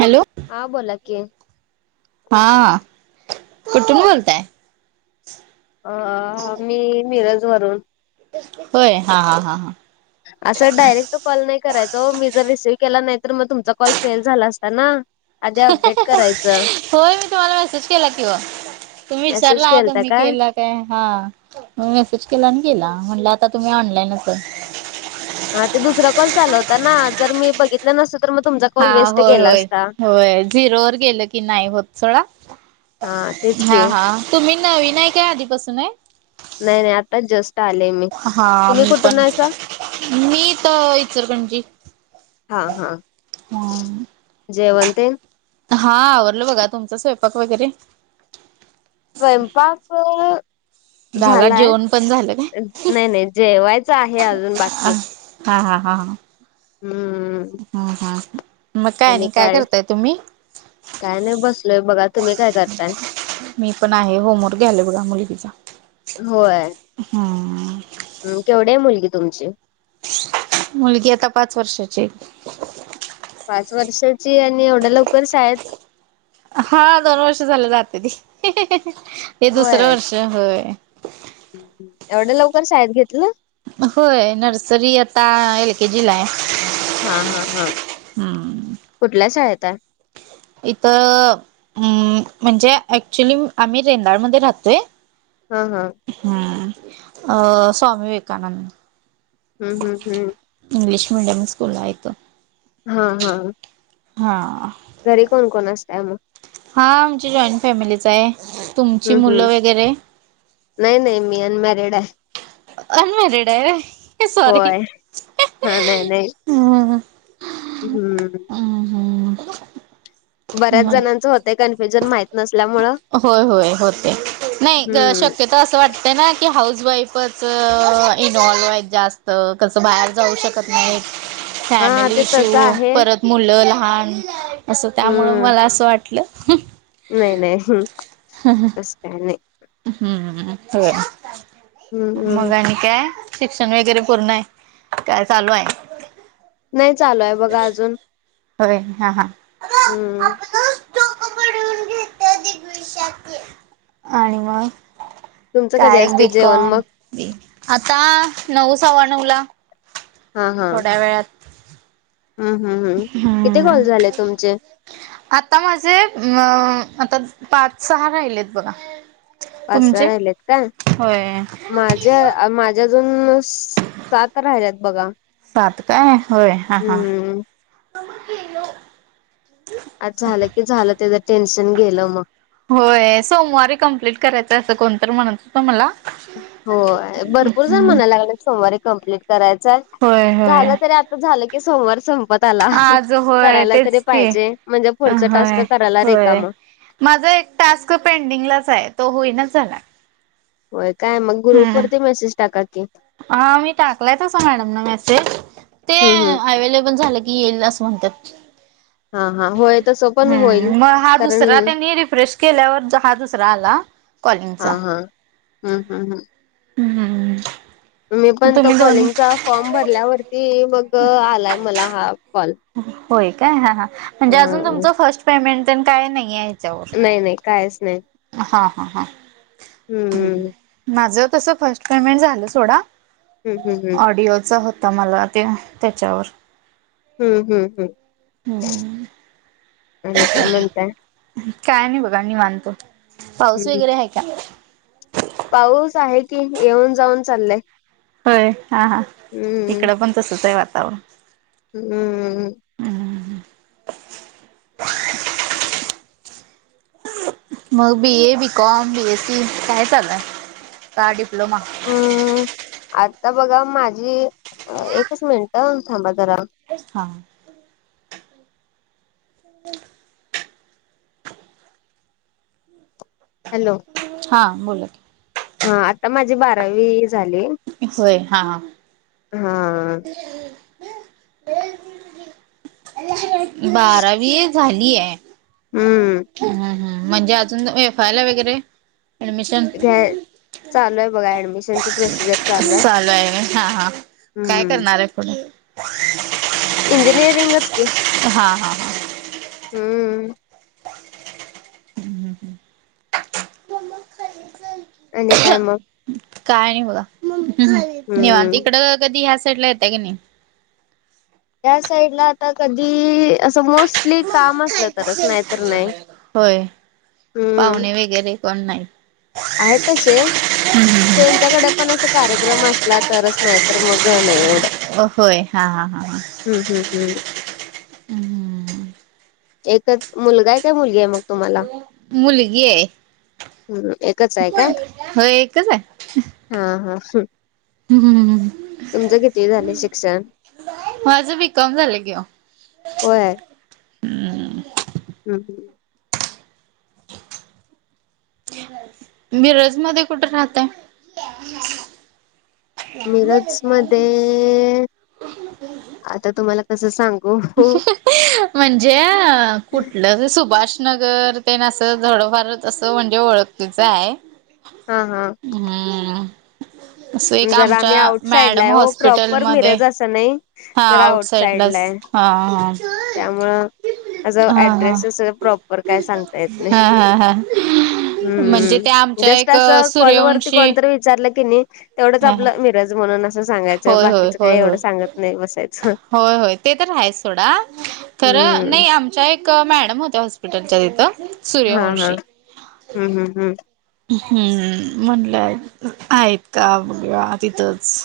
Hello. हा बोला की. हा हा कुठुून बोलताय. अ, मी मिरज वरून. होय, हा हा हा हा. असं डायरेक्ट कॉल नाही करायचं हो, मी जर रिसीव्ह केला नाही तर मग तुमचा कॉल फेल झाला असता ना. आधी अपडेट करायचं होय, मी तुम्हाला मेसेज केला की ओ. तुम्ही मेसेज विचारला आता केलता मी केलात. मग काय हा म मेसेज केला आणि केला म्हटलं आता तुम्ही ऑनलाईनच आहे. हा ते दुसरा कॉल चालू होता ना जर मी बघितलं नसतं तर मग तुमचा कॉल हा, वेस्ट होय, गेला होय, असता होय झिरोवर गेलं की नाही होत सोडा. हां तेच की हा हा तुम्ही नवीन आहे काय आधीपासून आहे. नाही नाही आत्ता जस्ट आत्ता आले मी. हा तुम्ही मी कुठून पण, आहेसा मी तर इचरलकरंजीत हा हा जेवन ते हा आवरलं बघा तुमचा स्वयंपाक वगैरे स्वयंपाक, झाला झालाय. जेवण पण झालं काय नाही नाही जेवायचं आहे आ अ, हा, हा, हा, ह हम्म. ह हा मग काय नाही काय करताय तुम्ही? काय नाही बसलोय बघा तुम्ही काय करताय? मी पण आहे होमवर्क घ्यालोय बघा मुली तिचा हम्म ह केवढी आहे मुलगी तुमची? मुलगी आता पाच वर्षाची आहे पाच वर्षाची आणि एवढ्या लवकरच शाळेत हा दोन वर्ष झालं जाते ती हे दुसरं होय वर्ष होय एवढं लवकर शाळेत घेतलं होय नर्सरी आता एल के जी ला आहे. हा हा हा कुठल्या शाळेत आहे इथ... अम् म्हणजे ऍक्च्युली आम्ही रेंदाळमध्ये राहतोय हा हा हम्म अ स्वामी विवेकानंद हम् हम हम् इंग्लिश मेडियम स्कूल हाय तो हा हा हा घरी कोण कोण असतय? मग हा आमची जॉईंट फॅमिलीच आहे तुमची हम्म हम्म मुलं वगैरे नाही नाही मी अनमॅरिड आहे. अनमॅरीड आहे सॉरी होय हा हम् हम हम् हम् [unintelligible] बऱ्याच जणांचं होतय कन्फ्युजन माहित नसल्यामुळं होय होय होतय नाही हम्म शक्यतो असं वाटत ना की हाऊस वाईफच इन्वॉल्व्ह आहेत जास्त कसं बाहेर जाऊ शकत नाहीत. [inaudible] हा फॅमिली ते तसं इशू आहे परत मुलं लहान असं त्यामुळं हम्म मला असं वाटलं नाही नाही हां हां असं काय नाही हम्म होय हम्म हम्म मग आणि.... काय शिक्षण वगैरे पूर्ण आहे काय चालू आहे? नाही चालू बघा अजून.... होय हा हा.... हम्म डोक बडवून घेतोय [unintelligible] आणि मग तुमचं कधी काय बी असते जेवण कॉम मग बी आता नऊ सवा नवला. थोड्या वेळात हम् हम् हम् किती हम्म. कॉल झाले तुमचे आता माझे अ आता पाच सहा राहिलेत बघा पाच सहा तुमचे होय... जे माझे अजून सात राहिल्यात बघा. सात काय होय हा हा हम्म मम्मा पिलो.... आज झालं की झालं त्याचं टेन्शन गेलं मग... होय सोमवारी कंम्प्लीट करायचं असं कोण तरी म्हणत होत. मला... होय भरपूर जण म्हणाल्यात सोमवारी कंम्प्लीट करायचा होय होय झाल. तरी आ.... झालं की सोमवारी संपत..... त्याला आज होय करायला तरी तेच की पाहिजे म्हणजे पुढचा टास्क करायला रिकाम.... माझ एक टास्क पेंडिंगलाच आहे. तो होईना झालाय.... होय काय मग ग्रुप वरती मेसेज टाका की... हा मी टाकलाय तस मॅडम न मेसेज.... ते हम्म हम्म अवेलेबल झालं की येईल असं म्हणतात. हा हा होय तसं पण हम्म होईल मग हा कारण दुसरा त्यांनी रिफ्रेश केल्यावर हा दुसरा आला.... कॉलिंग चा.... हम् हम् हम..... हम्म मी पण तो तुम्ही दोन्ही कॉलिंग चा फॉर्म भरल्यावरती मग आलाय मला हा कॉल.... होय काय हा हा ह म्हणजे अजून तुमचं फर्स्ट पेमेंट तेन काय नाहीे ह्याच्यावर.... नाही नाही कायच नाही.... हा हा हा..... हम्म्..... माझ तस फर्स्ट पेमेंट झालं सोडा. हम्म हम्म हम्म ऑडिओ चा होता मला ते त्याच्यावर...... हम्म हम्म हम्म आणि काय म्हणताय. काय नाही बघा निवात पाऊस हम्म वगैरे आहे. का..... पाऊस आहे. की येऊन जाऊन चाललंय.... होय हा हा.... हम्म... इकडं पण तसंच आहे. वातावरण... हम्म्म्म..... मग बी ए. बीकॉम. बीएसी. काय चाललंय काय डिप्लोमा.... हम्म आता बघा माझी एकच मिनिट एकच थांबा जरा...... हा..... हॅलो..... हा बोला की..... हा आता माझी बारावी झाली होय हा....... बारावी... झालीय हम्म हा हा म्हणजे अजून ये... फायला वगैरे ऍडमिशन.... घर.... चालू आहे बघा ऍडमिशन प्रोसिजर चालू आहे. ह हो इंजिनिअरिंगच की हा हा हा हम्म. हम्म आणि काय मग..... काय नाही बघा निवांत हम्म इकडं कधी ह्या साईडला येता की नाही. त्या साईड ला आता कधी असं मोस्ट.. होय. हम्म पाहुणे वगैरे कोण नाहीत. आहेत तसे. हम्म. त्यांच्याकडे पण अस कार्यक्रम असला तरच नाहीतर मग नाही एवढं. होय हा हा हा हा. हम्म हम्म हम्म. हम्म एकच मुलगा काय मुलगी आहे मग तुम्हाला? मुलगी आहे. हम्म एकच आहे का? होय एकच आहे. हा हा. हम्म हम्म हम्म हम्म. तुमचं किती झाले शिक्षण? माझं बीकॉम झालं की ओ होय. हम्म हम्म एस. मिरज मध्ये कुठे राहता? मिरज मध्ये आता तुम्हाला कसं सांगू. म्हणजे कुठलं सुभाष नगर ते ना अस थोडंफार असं म्हणजे ओळख. तुमचं आहे. हा हा हम्म असं एक जरा आम्ही आमच्या मॅडम हॉस्पिटलमध्ये. अस नाही हा जरा आउट साइड ला साईडलाच आहे हा त्यामुळ. असं हा हा हा ऍड्रेस सग प्रॉपर काय सांगता येत नाही. हा हा हा म्हणजे त्या हम्म आमच्या जस्ट एक असं कॉल वरती सूर्यवंशी कोणतरी विचारलं की नाही. तेवढंच हा हा आपलं मिरज म्हणून असं सांगायचं होय होय बाकीचं काही होय एवढं होय सांगत नाही बसायचं. होय होय ते तर आहेच सोडा खर हम्म नाही आम. आमचा एक मॅडम होत्या हॉस्पिटलच्या तिथं. हा हा सूर्यवंशी हम्म हम्म हम्म हम्म म्हटलंय आहेत का बघू या तिथंच.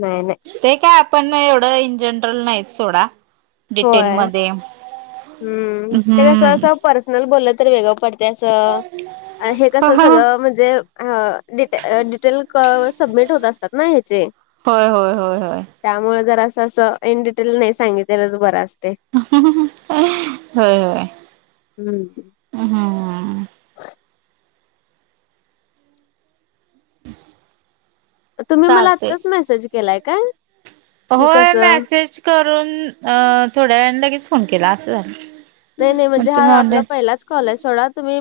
नाही नाही. ते काय आपण एवढं इन जनरल नाहीत सोडा. होय डिटेलमध्ये हम्म ते कस हम्म असं पर. ब तर वेगळं पडते अस हे कस सगळं म्हणजे ह. डिटेल डिटेल सबमिट होत असतात ना ह्याचे. होय होय होय होय त्यामुळे जर असं असं इन डिटेल नाही सांगितलच बर असते. होय होय हम्म हम्म. [unintelligible] तुम्ही मला चालतंय आत्ताच मेसेज केलाय काय? की होय कसं मेसेज करून थोड्या वेळ लगेच फोन केला असं झालं. नाही नाही मग म्हणजे हा तुम्ही आपला ऑनलाईन पहिलाच कॉल आहे सोडा. तुम्ही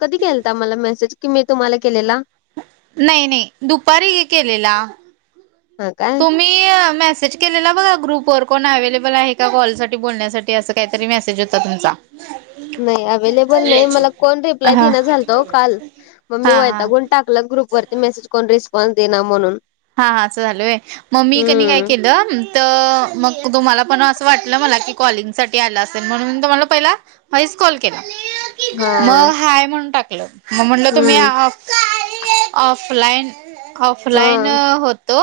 कधी केलता मला मेसेज? कि मी तुम्हाला केलेला? नाही नाही दुपारी ही केलेला. हा काय मी अ मेसेज केलेला बघा ग्रुप वर कोण अव्लेबल आहे का कॉल साठी बोलण्यासाठी असं काहीतरी मेसेज होता तुमचा. नाही अवेलेबल नाही मला कोण हा रिप्लाय देणं झालत काल मग मी हा हा. वैतागून. टाकलं ग्रुप वरती मेसेज कोन रिस्पॉन्स दे म्हणून. हा हा असं झालूय मग मी कनी काय हम्म केलं. तर मग तुम्हाला पण असं वाटलं मला की कॉलिंग साठी आला असेल म्हणून तुम्हाला पहिला व्हॉइस कॉल केला. हा मग हाय म्हणून टाकलं मग म्हणलं तुम्ही. हम्म ऑफलाइन हा ऑफलाइन होतो.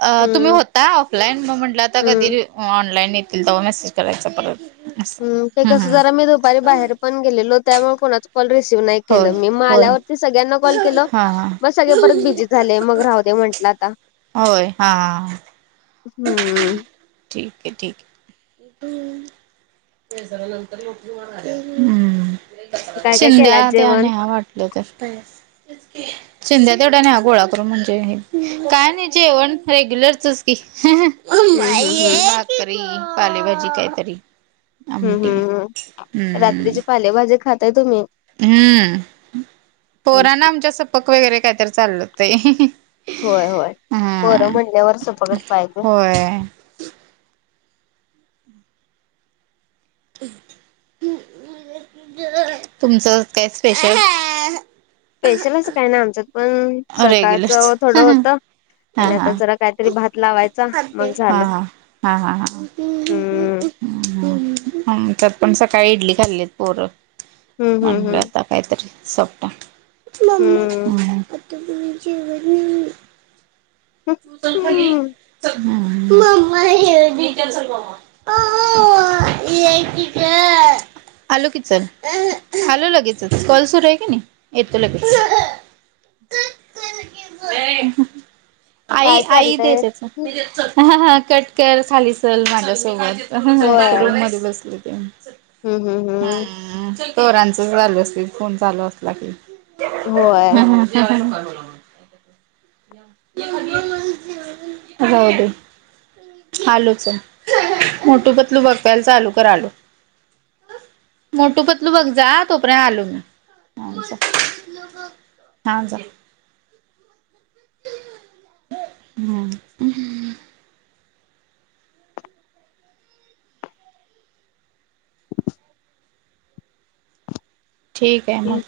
अ तुम्ही हम्म होता ऑफलाईन मग म्हंटलं आता हम्म कधी ऑनलाईन येतील तर मेसेज करायचा परत असं हम् ते हम्म कसं हम्म जरा मी दुपारी बाहेर पण गेलेलो त्यामुळे कोणा ॉल रिसीव नाही के होय मी मग होय आल्यावरती सगळ्यांना कॉल केलं हा मग हा सगळे परत बिी झालेय मग राह दे म्हंटलं आता होय हा हा हम्म ठीक आहे ठीक आहे ह हम्म काय काय केलात शिध्या त्या जेवण नहा वाट लोक शिध्या तेवढ्या नाही हा गोळा करून म्हणजे काय नाही जेवण रेग्युलरचच की ह हम्म हम् हम् साकरी पालेभाजी काहीतरी हम्म आमटी हम्म हम् हम्म रात्रीचे पालेभाजे खाताय तुम्ही हम्म पोरान हम्म आमच्या सपक वगैरे कायतरी चाललं होत होय होय खरं म्हणल्या वरचंपघच पाहिजे हो तुमचं काय स्पेशल स्पेशलच काय ना आमच्यात पण सकाळचं रेग्युलरच थोडं हा होत आणि हा आता जरा काहीतरी भात लावायचा हा मग झालं हा हम्म आच्यात पण सकाळी इडली खाल्लीत पोरं हम्म म्हणलं हम्म आता कायतरी सोपट न म हम्म ज वळीज झाली हम्म म हे अ कीक आलो कीचल आलो लगेचच कलसरू आहे की नाही येतो लगेच आई काय आई दे चाललंय त्याच ह हा कटकर खालीसल होय माझ्यासोबत रूम मध्ये बसले हम्म हम्म हम्म ह तोरांचच झाल असते फोन चालू असला की होय होल आलूच मोठू पतलू बघवायला चा आलू कर आलू मोठू पतलू बघ जा तोपर्यंत आलो मी हा जा हम् ठीक आहे म